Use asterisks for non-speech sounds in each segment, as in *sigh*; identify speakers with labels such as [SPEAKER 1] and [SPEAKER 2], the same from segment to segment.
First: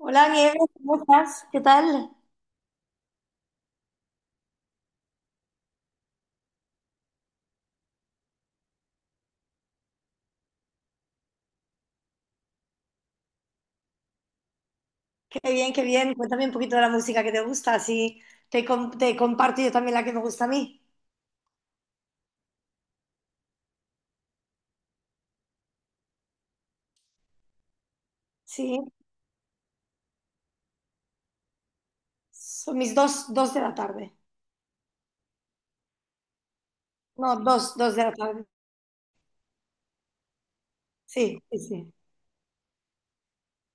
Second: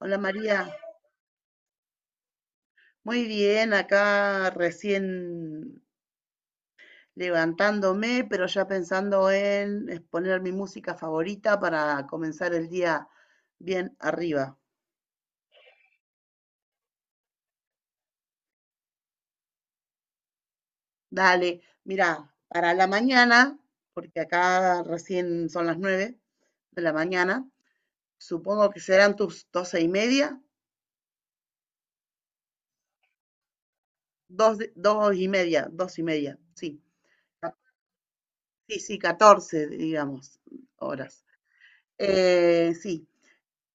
[SPEAKER 1] Hola María,
[SPEAKER 2] Nieves, ¿cómo estás? ¿Qué tal?
[SPEAKER 1] muy bien, acá recién levantándome, pero ya pensando en poner mi música favorita para comenzar el día bien arriba.
[SPEAKER 2] Qué bien, qué bien. Cuéntame un poquito de la música que te gusta, así te comparto yo también la que me gusta a mí.
[SPEAKER 1] Dale, mira, para la mañana, porque acá recién son las 9 de la mañana, supongo que
[SPEAKER 2] Sí,
[SPEAKER 1] serán tus 12 y media,
[SPEAKER 2] son mis dos de la tarde.
[SPEAKER 1] dos, dos y media, sí,
[SPEAKER 2] No,
[SPEAKER 1] ca-
[SPEAKER 2] dos de la tarde.
[SPEAKER 1] sí, sí, 14, digamos, horas.
[SPEAKER 2] Sí, sí, sí.
[SPEAKER 1] Sí.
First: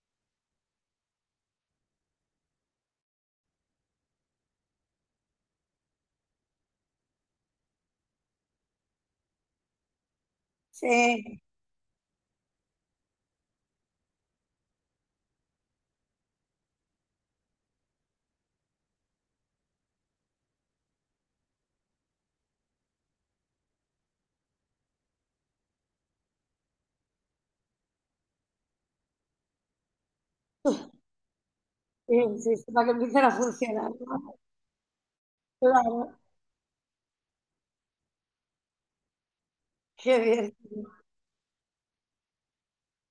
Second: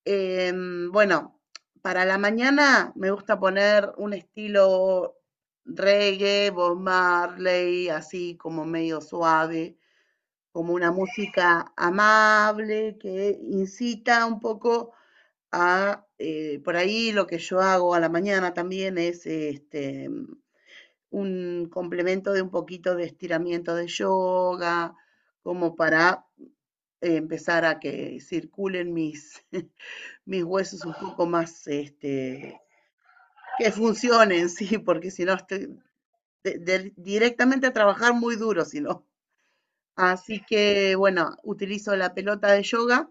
[SPEAKER 1] Bueno, para la mañana me gusta poner un estilo reggae, Bob Marley, así como medio suave, como una
[SPEAKER 2] Sí,
[SPEAKER 1] música amable que incita un poco a, por ahí lo que yo hago a la mañana también es un complemento de un poquito de estiramiento de yoga, como para empezar a que circulen mis huesos un poco más, este,
[SPEAKER 2] sí, sí, sí, para que empiecen a
[SPEAKER 1] que
[SPEAKER 2] funcionar, ¿no?
[SPEAKER 1] funcionen, sí, porque si no estoy
[SPEAKER 2] Claro,
[SPEAKER 1] directamente a trabajar muy duro, si no.
[SPEAKER 2] qué
[SPEAKER 1] Así
[SPEAKER 2] bien,
[SPEAKER 1] que, bueno, utilizo la pelota de yoga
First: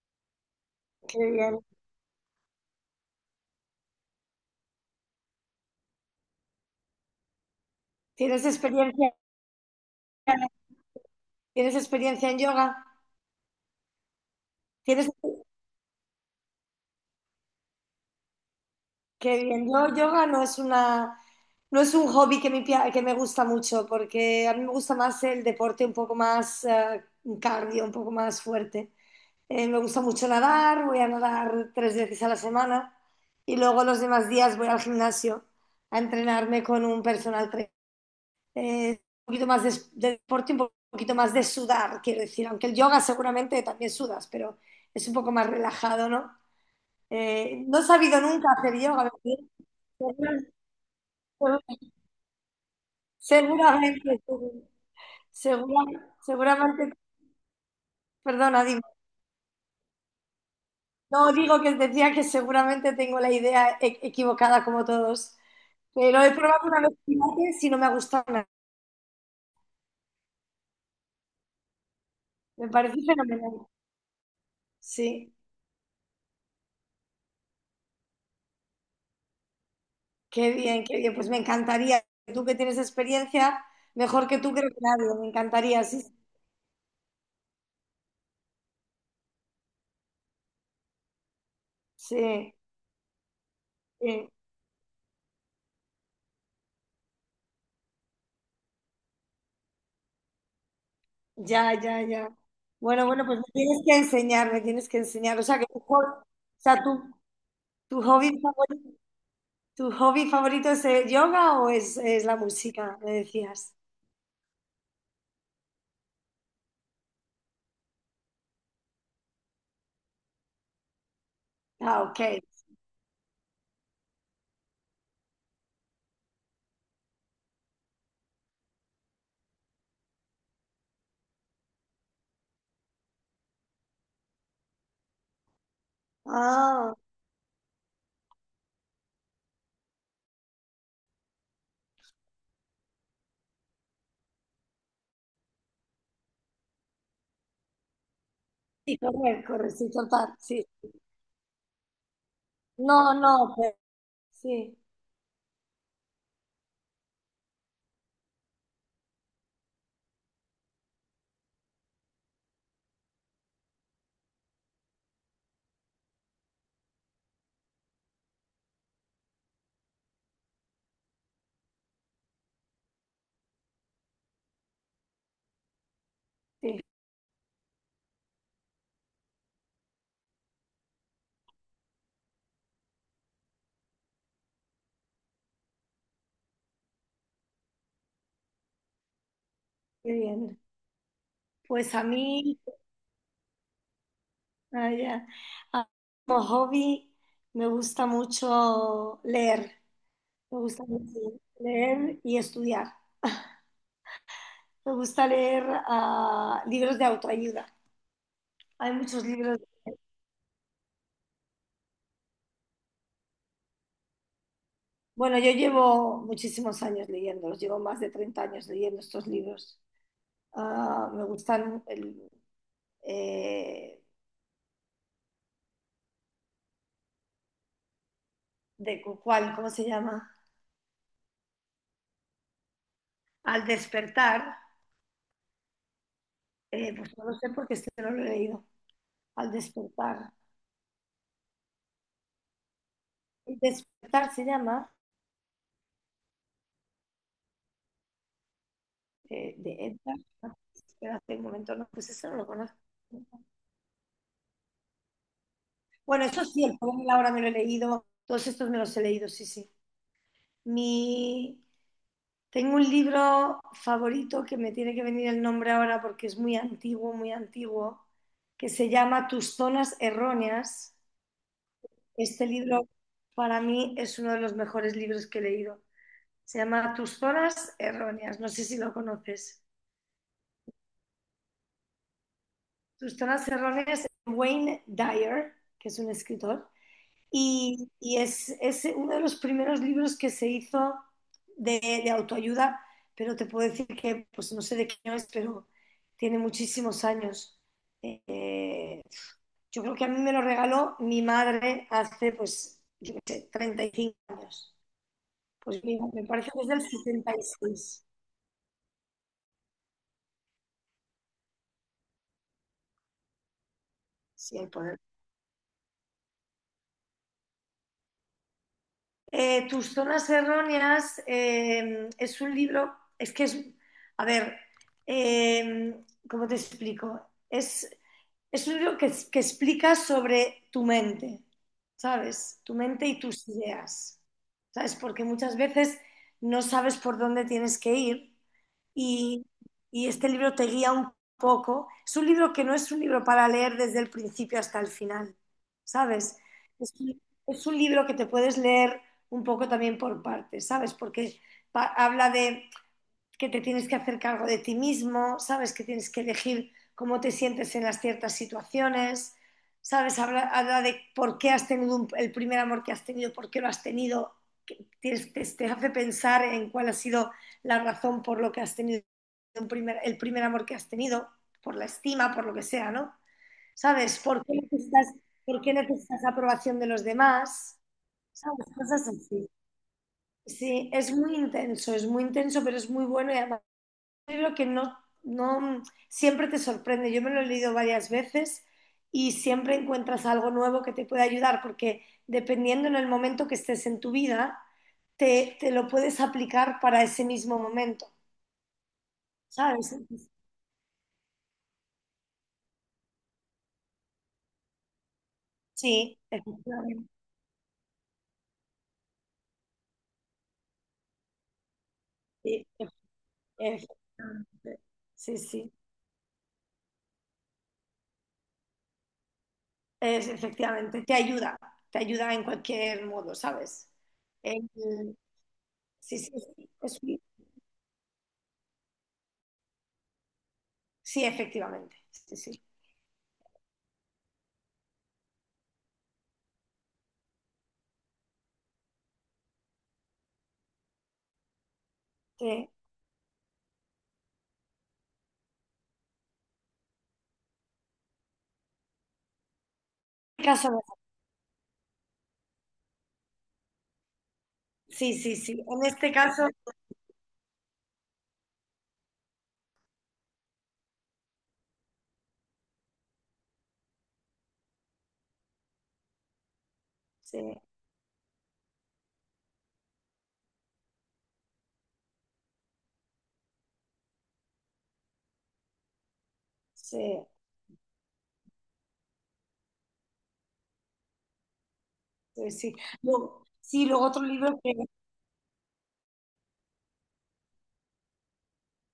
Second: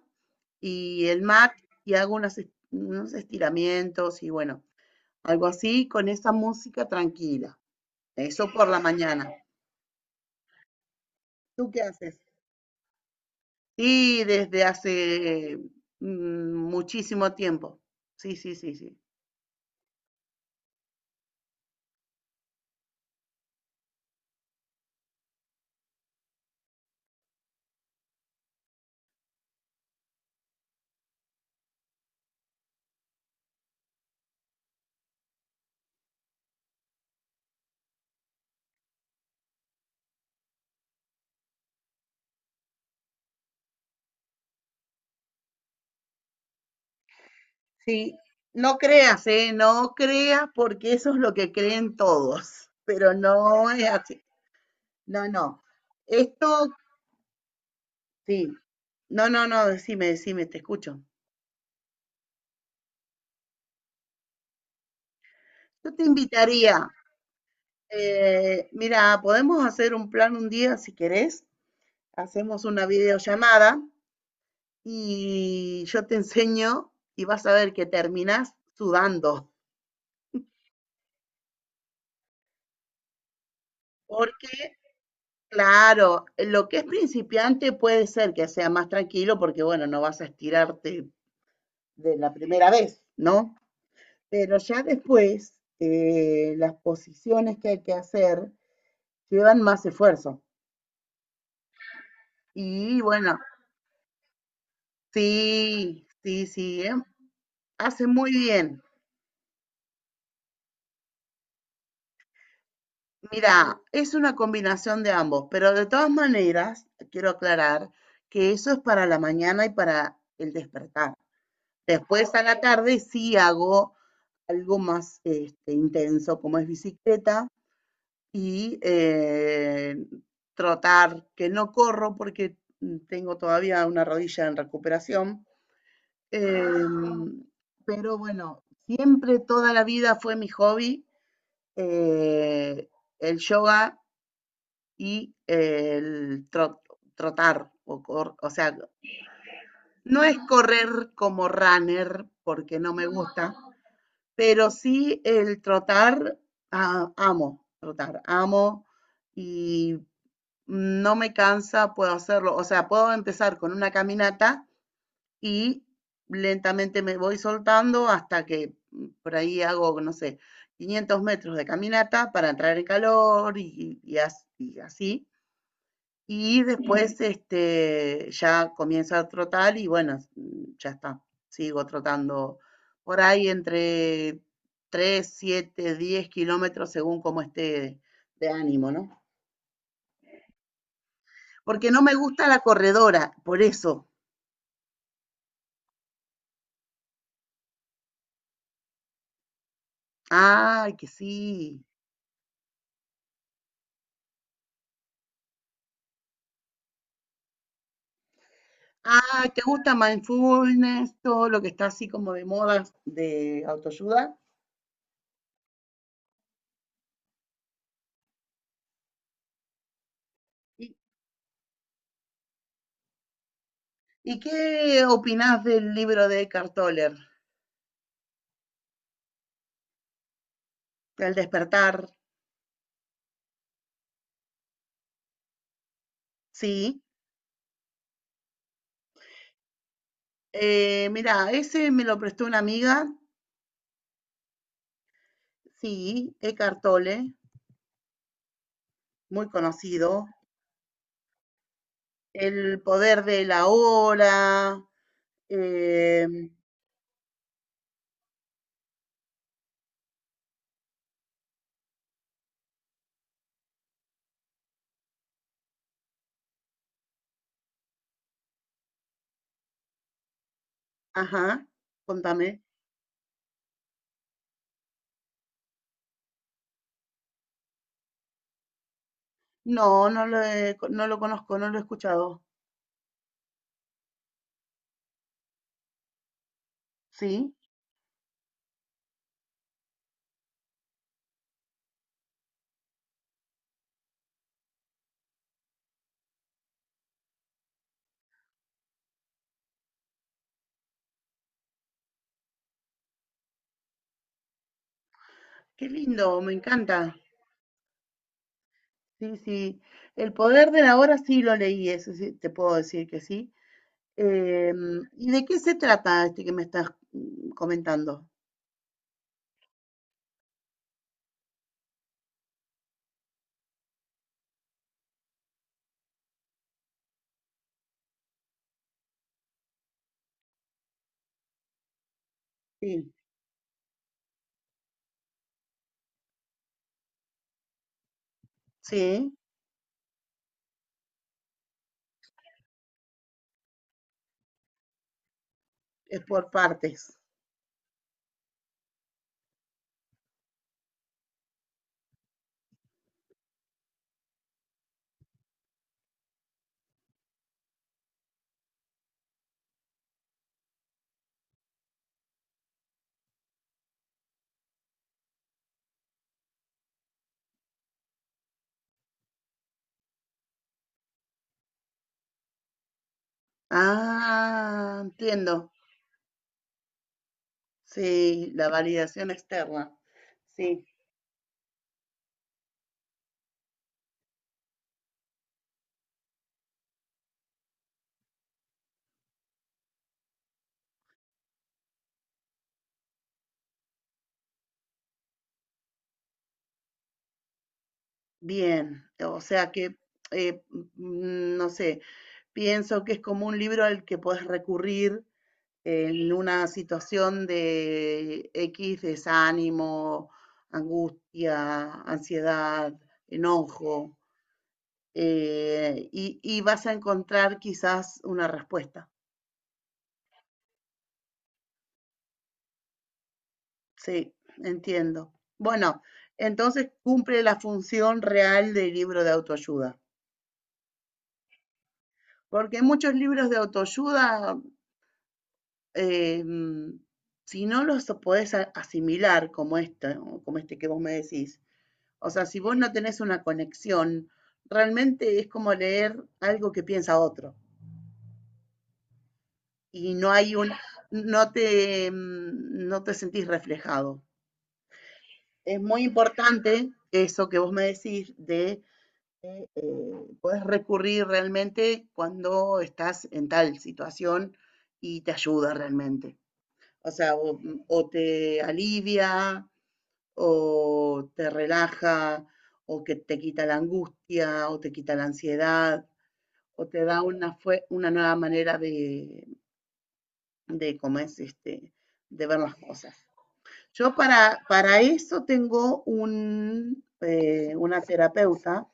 [SPEAKER 1] y
[SPEAKER 2] qué
[SPEAKER 1] el mat
[SPEAKER 2] bien.
[SPEAKER 1] y hago unos estiramientos y bueno, algo así con esa música tranquila.
[SPEAKER 2] ¿Tienes
[SPEAKER 1] Eso por la
[SPEAKER 2] experiencia,
[SPEAKER 1] mañana. ¿Tú
[SPEAKER 2] ¿Tienes
[SPEAKER 1] qué haces?
[SPEAKER 2] experiencia en yoga?
[SPEAKER 1] Y desde
[SPEAKER 2] ¿Tienes?
[SPEAKER 1] hace muchísimo tiempo. Sí, sí, sí, sí.
[SPEAKER 2] Qué bien. Yo, yoga no es una, no es un hobby que que me gusta mucho, porque a mí me gusta más el deporte un poco más cardio, un poco más fuerte. Me gusta mucho nadar, voy a nadar tres veces a la semana y luego los demás días voy al gimnasio a entrenarme con un personal trainer. Un poquito más de deporte, un poquito más de sudar, quiero decir, aunque el yoga seguramente también sudas, pero es un poco más relajado, ¿no? No he
[SPEAKER 1] Sí,
[SPEAKER 2] sabido nunca hacer
[SPEAKER 1] no
[SPEAKER 2] yoga,
[SPEAKER 1] creas, ¿eh? No
[SPEAKER 2] ¿verdad?
[SPEAKER 1] creas porque eso es lo que creen todos, pero no es
[SPEAKER 2] Seguramente,
[SPEAKER 1] así. No, no.
[SPEAKER 2] segura-
[SPEAKER 1] Esto,
[SPEAKER 2] seguramente,
[SPEAKER 1] sí.
[SPEAKER 2] perdona, dime.
[SPEAKER 1] No, no, no, decime, decime, te escucho.
[SPEAKER 2] No digo que decía que seguramente tengo la idea equivocada como todos,
[SPEAKER 1] Yo te
[SPEAKER 2] pero he probado una
[SPEAKER 1] invitaría,
[SPEAKER 2] vez pilates y no me ha gustado nada.
[SPEAKER 1] mira, podemos hacer un plan un día si querés, hacemos
[SPEAKER 2] Me
[SPEAKER 1] una
[SPEAKER 2] parece fenomenal.
[SPEAKER 1] videollamada
[SPEAKER 2] Sí,
[SPEAKER 1] y yo te enseño y vas a ver que terminás sudando,
[SPEAKER 2] qué bien, qué bien. Pues me encantaría. Tú que tienes experiencia, mejor que tú
[SPEAKER 1] porque
[SPEAKER 2] creo que nadie. Me encantaría, sí,
[SPEAKER 1] claro, lo que es principiante puede ser que sea más tranquilo porque, bueno, no vas a estirarte de la
[SPEAKER 2] sí,
[SPEAKER 1] primera vez, ¿no?
[SPEAKER 2] sí.
[SPEAKER 1] Pero ya después, las posiciones que hay que hacer llevan más esfuerzo.
[SPEAKER 2] Ya, ya, ya.
[SPEAKER 1] Y
[SPEAKER 2] Bueno, bueno,
[SPEAKER 1] bueno,
[SPEAKER 2] pues me tienes que enseñar, me tienes que enseñar. O sea,
[SPEAKER 1] sí,
[SPEAKER 2] o
[SPEAKER 1] sí, sí,
[SPEAKER 2] sea,
[SPEAKER 1] ¿eh?
[SPEAKER 2] tu
[SPEAKER 1] Hace muy
[SPEAKER 2] hobby
[SPEAKER 1] bien.
[SPEAKER 2] favorito. ¿Tu hobby favorito es el yoga es la música? Me decías.
[SPEAKER 1] Mira, es una combinación de ambos, pero de todas maneras, quiero aclarar que eso es para la mañana y para el despertar.
[SPEAKER 2] Ah, ok.
[SPEAKER 1] Después a la tarde sí hago algo más este, intenso, como es bicicleta y trotar, que no corro porque tengo todavía una rodilla en recuperación. Eh,
[SPEAKER 2] Ah,
[SPEAKER 1] pero bueno, siempre toda la vida fue mi hobby eh, el yoga y trotar, o, o sea,
[SPEAKER 2] y correr, correr, sí,
[SPEAKER 1] no
[SPEAKER 2] total,
[SPEAKER 1] es
[SPEAKER 2] sí.
[SPEAKER 1] correr como runner porque no me
[SPEAKER 2] No, no,
[SPEAKER 1] gusta.
[SPEAKER 2] pero
[SPEAKER 1] Pero
[SPEAKER 2] sí,
[SPEAKER 1] sí el trotar, ah, amo trotar, amo y no me cansa, puedo hacerlo. O sea, puedo empezar con una caminata y lentamente me voy soltando hasta que por ahí hago, no sé, 500 metros de caminata para entrar en calor y así. Y
[SPEAKER 2] sí,
[SPEAKER 1] después, este, ya comienzo a trotar y bueno, ya está. Sigo trotando por ahí entre 3, 7, 10 kilómetros según cómo esté de ánimo, ¿no?
[SPEAKER 2] qué bien.
[SPEAKER 1] Porque
[SPEAKER 2] Pues
[SPEAKER 1] no
[SPEAKER 2] a
[SPEAKER 1] me gusta
[SPEAKER 2] mí,
[SPEAKER 1] la corredora, por eso.
[SPEAKER 2] ah, ya. Ah, como hobby, me gusta mucho leer. Me gusta
[SPEAKER 1] Ay, que
[SPEAKER 2] mucho
[SPEAKER 1] sí.
[SPEAKER 2] leer y estudiar. Me gusta leer libros de autoayuda. Hay muchos
[SPEAKER 1] Ay,
[SPEAKER 2] libros.
[SPEAKER 1] ¿te gusta mindfulness? Todo lo que está así como de moda de autoayuda.
[SPEAKER 2] Bueno, yo llevo muchísimos años leyéndolos, llevo más de 30 años leyendo estos libros.
[SPEAKER 1] ¿Y,
[SPEAKER 2] Ah, me gustan eh,
[SPEAKER 1] y qué opinás del libro de Eckhart Tolle?
[SPEAKER 2] de cuál, ¿cómo se llama?
[SPEAKER 1] El despertar,
[SPEAKER 2] Al despertar,
[SPEAKER 1] sí.
[SPEAKER 2] pues no lo sé porque este no lo he leído. Al despertar.
[SPEAKER 1] Mira, ese me lo prestó una amiga,
[SPEAKER 2] El despertar se llama
[SPEAKER 1] sí, Eckhart Tolle, muy
[SPEAKER 2] de Edgar.
[SPEAKER 1] conocido.
[SPEAKER 2] Espérate un momento, no, pues este no lo conozco.
[SPEAKER 1] El poder de la hora,
[SPEAKER 2] Bueno,
[SPEAKER 1] eh,
[SPEAKER 2] eso sí, el poder de la hora me lo he leído, todos estos me los he leído, sí, sí. Mi... Tengo un libro favorito que me tiene que venir el nombre ahora porque es muy antiguo, que se llama Tus zonas erróneas.
[SPEAKER 1] ajá,
[SPEAKER 2] Este
[SPEAKER 1] contame.
[SPEAKER 2] libro para mí es uno de los mejores libros que he leído. Se llama Tus zonas erróneas. No sé si lo conoces.
[SPEAKER 1] No lo conozco, no lo he escuchado.
[SPEAKER 2] Tus zonas erróneas, Wayne Dyer, que es un escritor.
[SPEAKER 1] Sí,
[SPEAKER 2] Y es uno de los primeros libros que se hizo de autoayuda, pero te puedo decir que, pues no sé de qué año es, pero tiene muchísimos años. Eh, yo creo que a mí me lo regaló mi madre hace, pues, yo qué sé, 35 años. Pues
[SPEAKER 1] qué
[SPEAKER 2] mira, me
[SPEAKER 1] lindo,
[SPEAKER 2] parece
[SPEAKER 1] me
[SPEAKER 2] que es del
[SPEAKER 1] encanta.
[SPEAKER 2] 76
[SPEAKER 1] Sí, sí. El poder de la hora sí lo leí, eso sí, te puedo decir que sí.
[SPEAKER 2] si hay poder.
[SPEAKER 1] ¿Y de qué se trata este que me estás comentando?
[SPEAKER 2] Tus zonas erróneas es un libro, es que es, a ver, eh, ¿cómo te explico? Es es un libro que explica sobre tu mente, ¿sabes? Tu mente
[SPEAKER 1] Sí,
[SPEAKER 2] y tus ideas, ¿sabes? Porque muchas veces no sabes por dónde tienes que ir
[SPEAKER 1] sí,
[SPEAKER 2] y, y este libro te guía un poco. Es un libro que no es un libro para leer desde el principio hasta el final,
[SPEAKER 1] es
[SPEAKER 2] ¿sabes?
[SPEAKER 1] por
[SPEAKER 2] Es
[SPEAKER 1] partes.
[SPEAKER 2] un, es un libro que te puedes leer un poco también por partes, ¿sabes? Porque habla de que te tienes que hacer cargo de ti mismo, sabes que tienes que elegir cómo te sientes en las ciertas situaciones, sabes, habla de por qué has tenido un, el primer amor que has tenido, por qué lo has tenido, que tienes, hace pensar en cuál ha sido la razón por lo que has tenido un primer, el primer amor que has tenido, por la estima, por lo que sea, ¿no? ¿Sabes?
[SPEAKER 1] Ah,
[SPEAKER 2] ¿Por
[SPEAKER 1] entiendo.
[SPEAKER 2] qué necesitas aprobación de los demás?
[SPEAKER 1] Sí,
[SPEAKER 2] ¿Sabes?
[SPEAKER 1] la
[SPEAKER 2] Cosas
[SPEAKER 1] validación
[SPEAKER 2] así.
[SPEAKER 1] externa. Sí,
[SPEAKER 2] Sí, es muy intenso, pero es muy bueno y además libro que no siempre te sorprende. Yo me lo he leído varias veces y siempre encuentras algo nuevo que te puede ayudar, porque dependiendo en el momento que estés en tu vida, te lo puedes aplicar para ese mismo momento,
[SPEAKER 1] bien. O sea que,
[SPEAKER 2] ¿sabes?
[SPEAKER 1] eh, no sé, pienso que es como un libro al que puedes recurrir
[SPEAKER 2] Sí,
[SPEAKER 1] en una
[SPEAKER 2] efectivamente.
[SPEAKER 1] situación de X desánimo, angustia,
[SPEAKER 2] Sí,
[SPEAKER 1] ansiedad, enojo,
[SPEAKER 2] efectivamente. Sí, sí,
[SPEAKER 1] y vas a encontrar quizás una respuesta.
[SPEAKER 2] es, efectivamente. Te ayuda en cualquier modo, ¿sabes?
[SPEAKER 1] Sí,
[SPEAKER 2] El-
[SPEAKER 1] entiendo. Bueno,
[SPEAKER 2] sí, sí, sí,
[SPEAKER 1] entonces
[SPEAKER 2] es-
[SPEAKER 1] cumple la función real del libro de autoayuda,
[SPEAKER 2] sí, efectivamente. Sí, sí.
[SPEAKER 1] porque muchos libros de autoayuda, eh, mm, si no los podés asimilar como este, ¿no? Como este que vos me decís, o sea, si
[SPEAKER 2] Eh,
[SPEAKER 1] vos no tenés una conexión, realmente es como leer algo que piensa otro y no hay
[SPEAKER 2] caso
[SPEAKER 1] un, no te, no te sentís reflejado.
[SPEAKER 2] sí, sí, sí.
[SPEAKER 1] Es
[SPEAKER 2] En
[SPEAKER 1] muy
[SPEAKER 2] este caso,
[SPEAKER 1] importante eso que vos me decís de eh, eh, puedes recurrir realmente cuando estás en tal situación y te ayuda realmente. O sea,
[SPEAKER 2] sí,
[SPEAKER 1] o te alivia, o te relaja, o que te quita la angustia, o te quita la ansiedad, o te da
[SPEAKER 2] sí,
[SPEAKER 1] una, fue, una nueva manera de cómo es este, de
[SPEAKER 2] sí,
[SPEAKER 1] ver
[SPEAKER 2] sí.
[SPEAKER 1] las cosas.
[SPEAKER 2] Luego, sí, luego otro libro que...
[SPEAKER 1] Para eso tengo un, una terapeuta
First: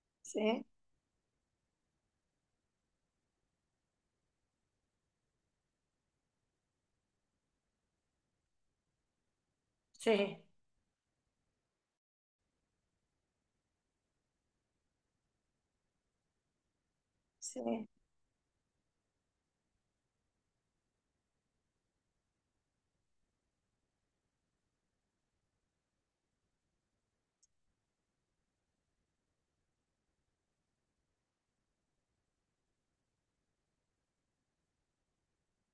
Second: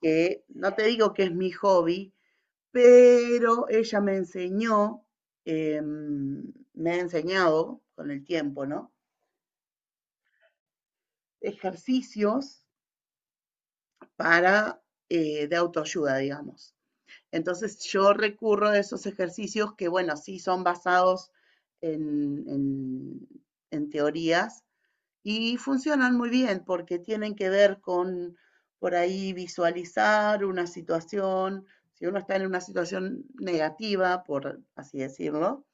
[SPEAKER 1] que
[SPEAKER 2] Sí,
[SPEAKER 1] no te digo que es mi hobby, pero ella me enseñó, me ha enseñado con el tiempo, ¿no?
[SPEAKER 2] sí,
[SPEAKER 1] Ejercicios para, de autoayuda, digamos. Entonces
[SPEAKER 2] sí,
[SPEAKER 1] yo recurro a esos ejercicios que, bueno, sí son basados en, en, en teorías y funcionan muy bien porque tienen que ver con, por ahí, visualizar una situación, si uno está en una situación negativa, por así decirlo,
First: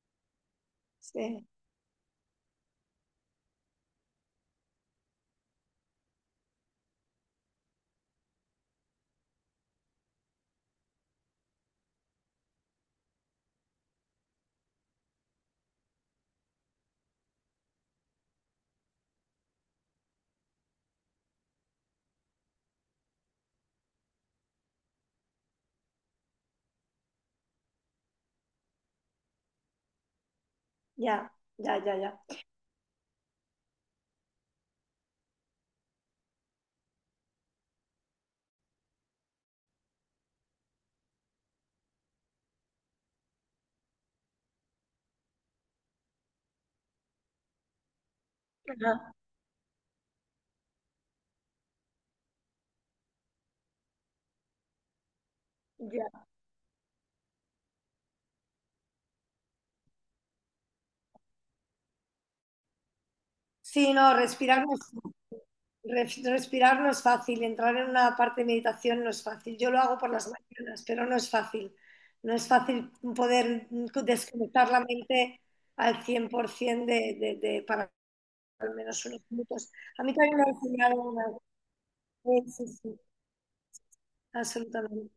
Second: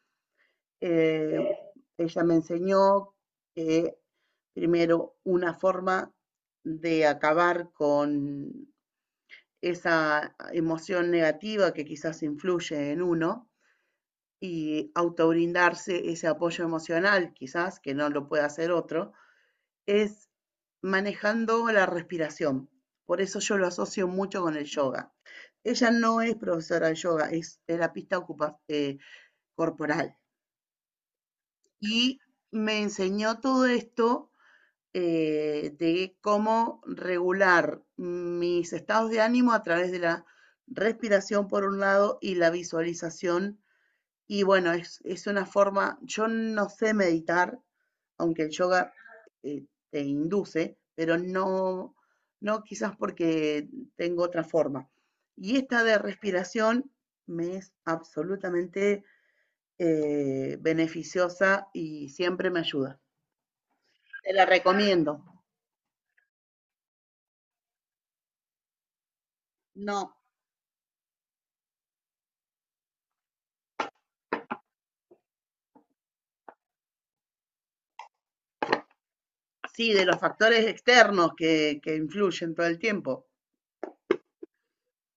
[SPEAKER 2] sí.
[SPEAKER 1] eh, ella me enseñó que primero una forma de acabar con esa emoción negativa que quizás influye en uno y autobrindarse ese apoyo emocional, quizás que no lo puede hacer otro, es manejando la respiración. Por eso yo lo asocio mucho con el yoga. Ella no es profesora de yoga, es terapista eh, corporal.
[SPEAKER 2] Ya, ya, ya,
[SPEAKER 1] Y
[SPEAKER 2] ya.
[SPEAKER 1] me enseñó todo esto de cómo regular mis estados de ánimo a través de la respiración por un lado y la visualización. Y bueno, es una forma, yo no sé meditar, aunque el yoga
[SPEAKER 2] Ajá,
[SPEAKER 1] eh, te induce, pero no, no quizás porque tengo otra forma. Y esta de
[SPEAKER 2] ya.
[SPEAKER 1] respiración me es absolutamente beneficiosa y siempre me ayuda.
[SPEAKER 2] Sí, no,
[SPEAKER 1] Te la recomiendo.
[SPEAKER 2] respirar no es fácil. Entrar en una parte de meditación no es fácil. Yo lo hago por
[SPEAKER 1] No.
[SPEAKER 2] las mañanas, pero no es fácil. No es fácil poder desconectar la mente al 100% para al menos unos minutos.
[SPEAKER 1] Sí,
[SPEAKER 2] A
[SPEAKER 1] de
[SPEAKER 2] mí
[SPEAKER 1] los
[SPEAKER 2] también
[SPEAKER 1] factores
[SPEAKER 2] me ha una...
[SPEAKER 1] externos que
[SPEAKER 2] Sí,
[SPEAKER 1] influyen todo
[SPEAKER 2] sí,
[SPEAKER 1] el
[SPEAKER 2] sí.
[SPEAKER 1] tiempo.
[SPEAKER 2] Absolutamente.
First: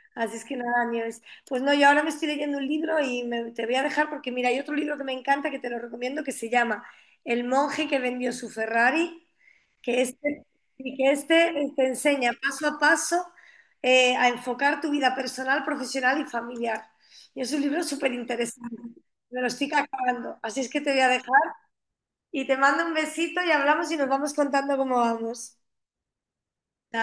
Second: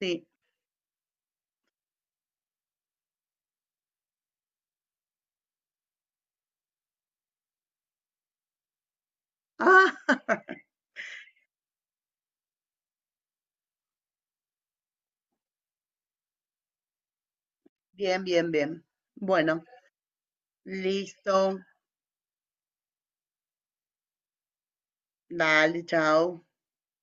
[SPEAKER 1] Sí.
[SPEAKER 2] Así es que nada, Nieves. Pues no, yo ahora me estoy leyendo un libro y te voy a dejar porque mira, hay otro libro que me encanta que te lo recomiendo que se llama El monje que vendió su Ferrari,
[SPEAKER 1] Ah,
[SPEAKER 2] que
[SPEAKER 1] *laughs*
[SPEAKER 2] este, y que este te enseña paso a paso a enfocar tu vida personal, profesional y familiar. Y es un libro súper
[SPEAKER 1] bien, bien,
[SPEAKER 2] interesante.
[SPEAKER 1] bien.
[SPEAKER 2] Me lo
[SPEAKER 1] Bueno,
[SPEAKER 2] estoy acabando. Así es que te voy a dejar
[SPEAKER 1] listo.
[SPEAKER 2] y te mando un besito y hablamos y nos vamos contando cómo vamos.
[SPEAKER 1] Dale, chao.
[SPEAKER 2] Chao.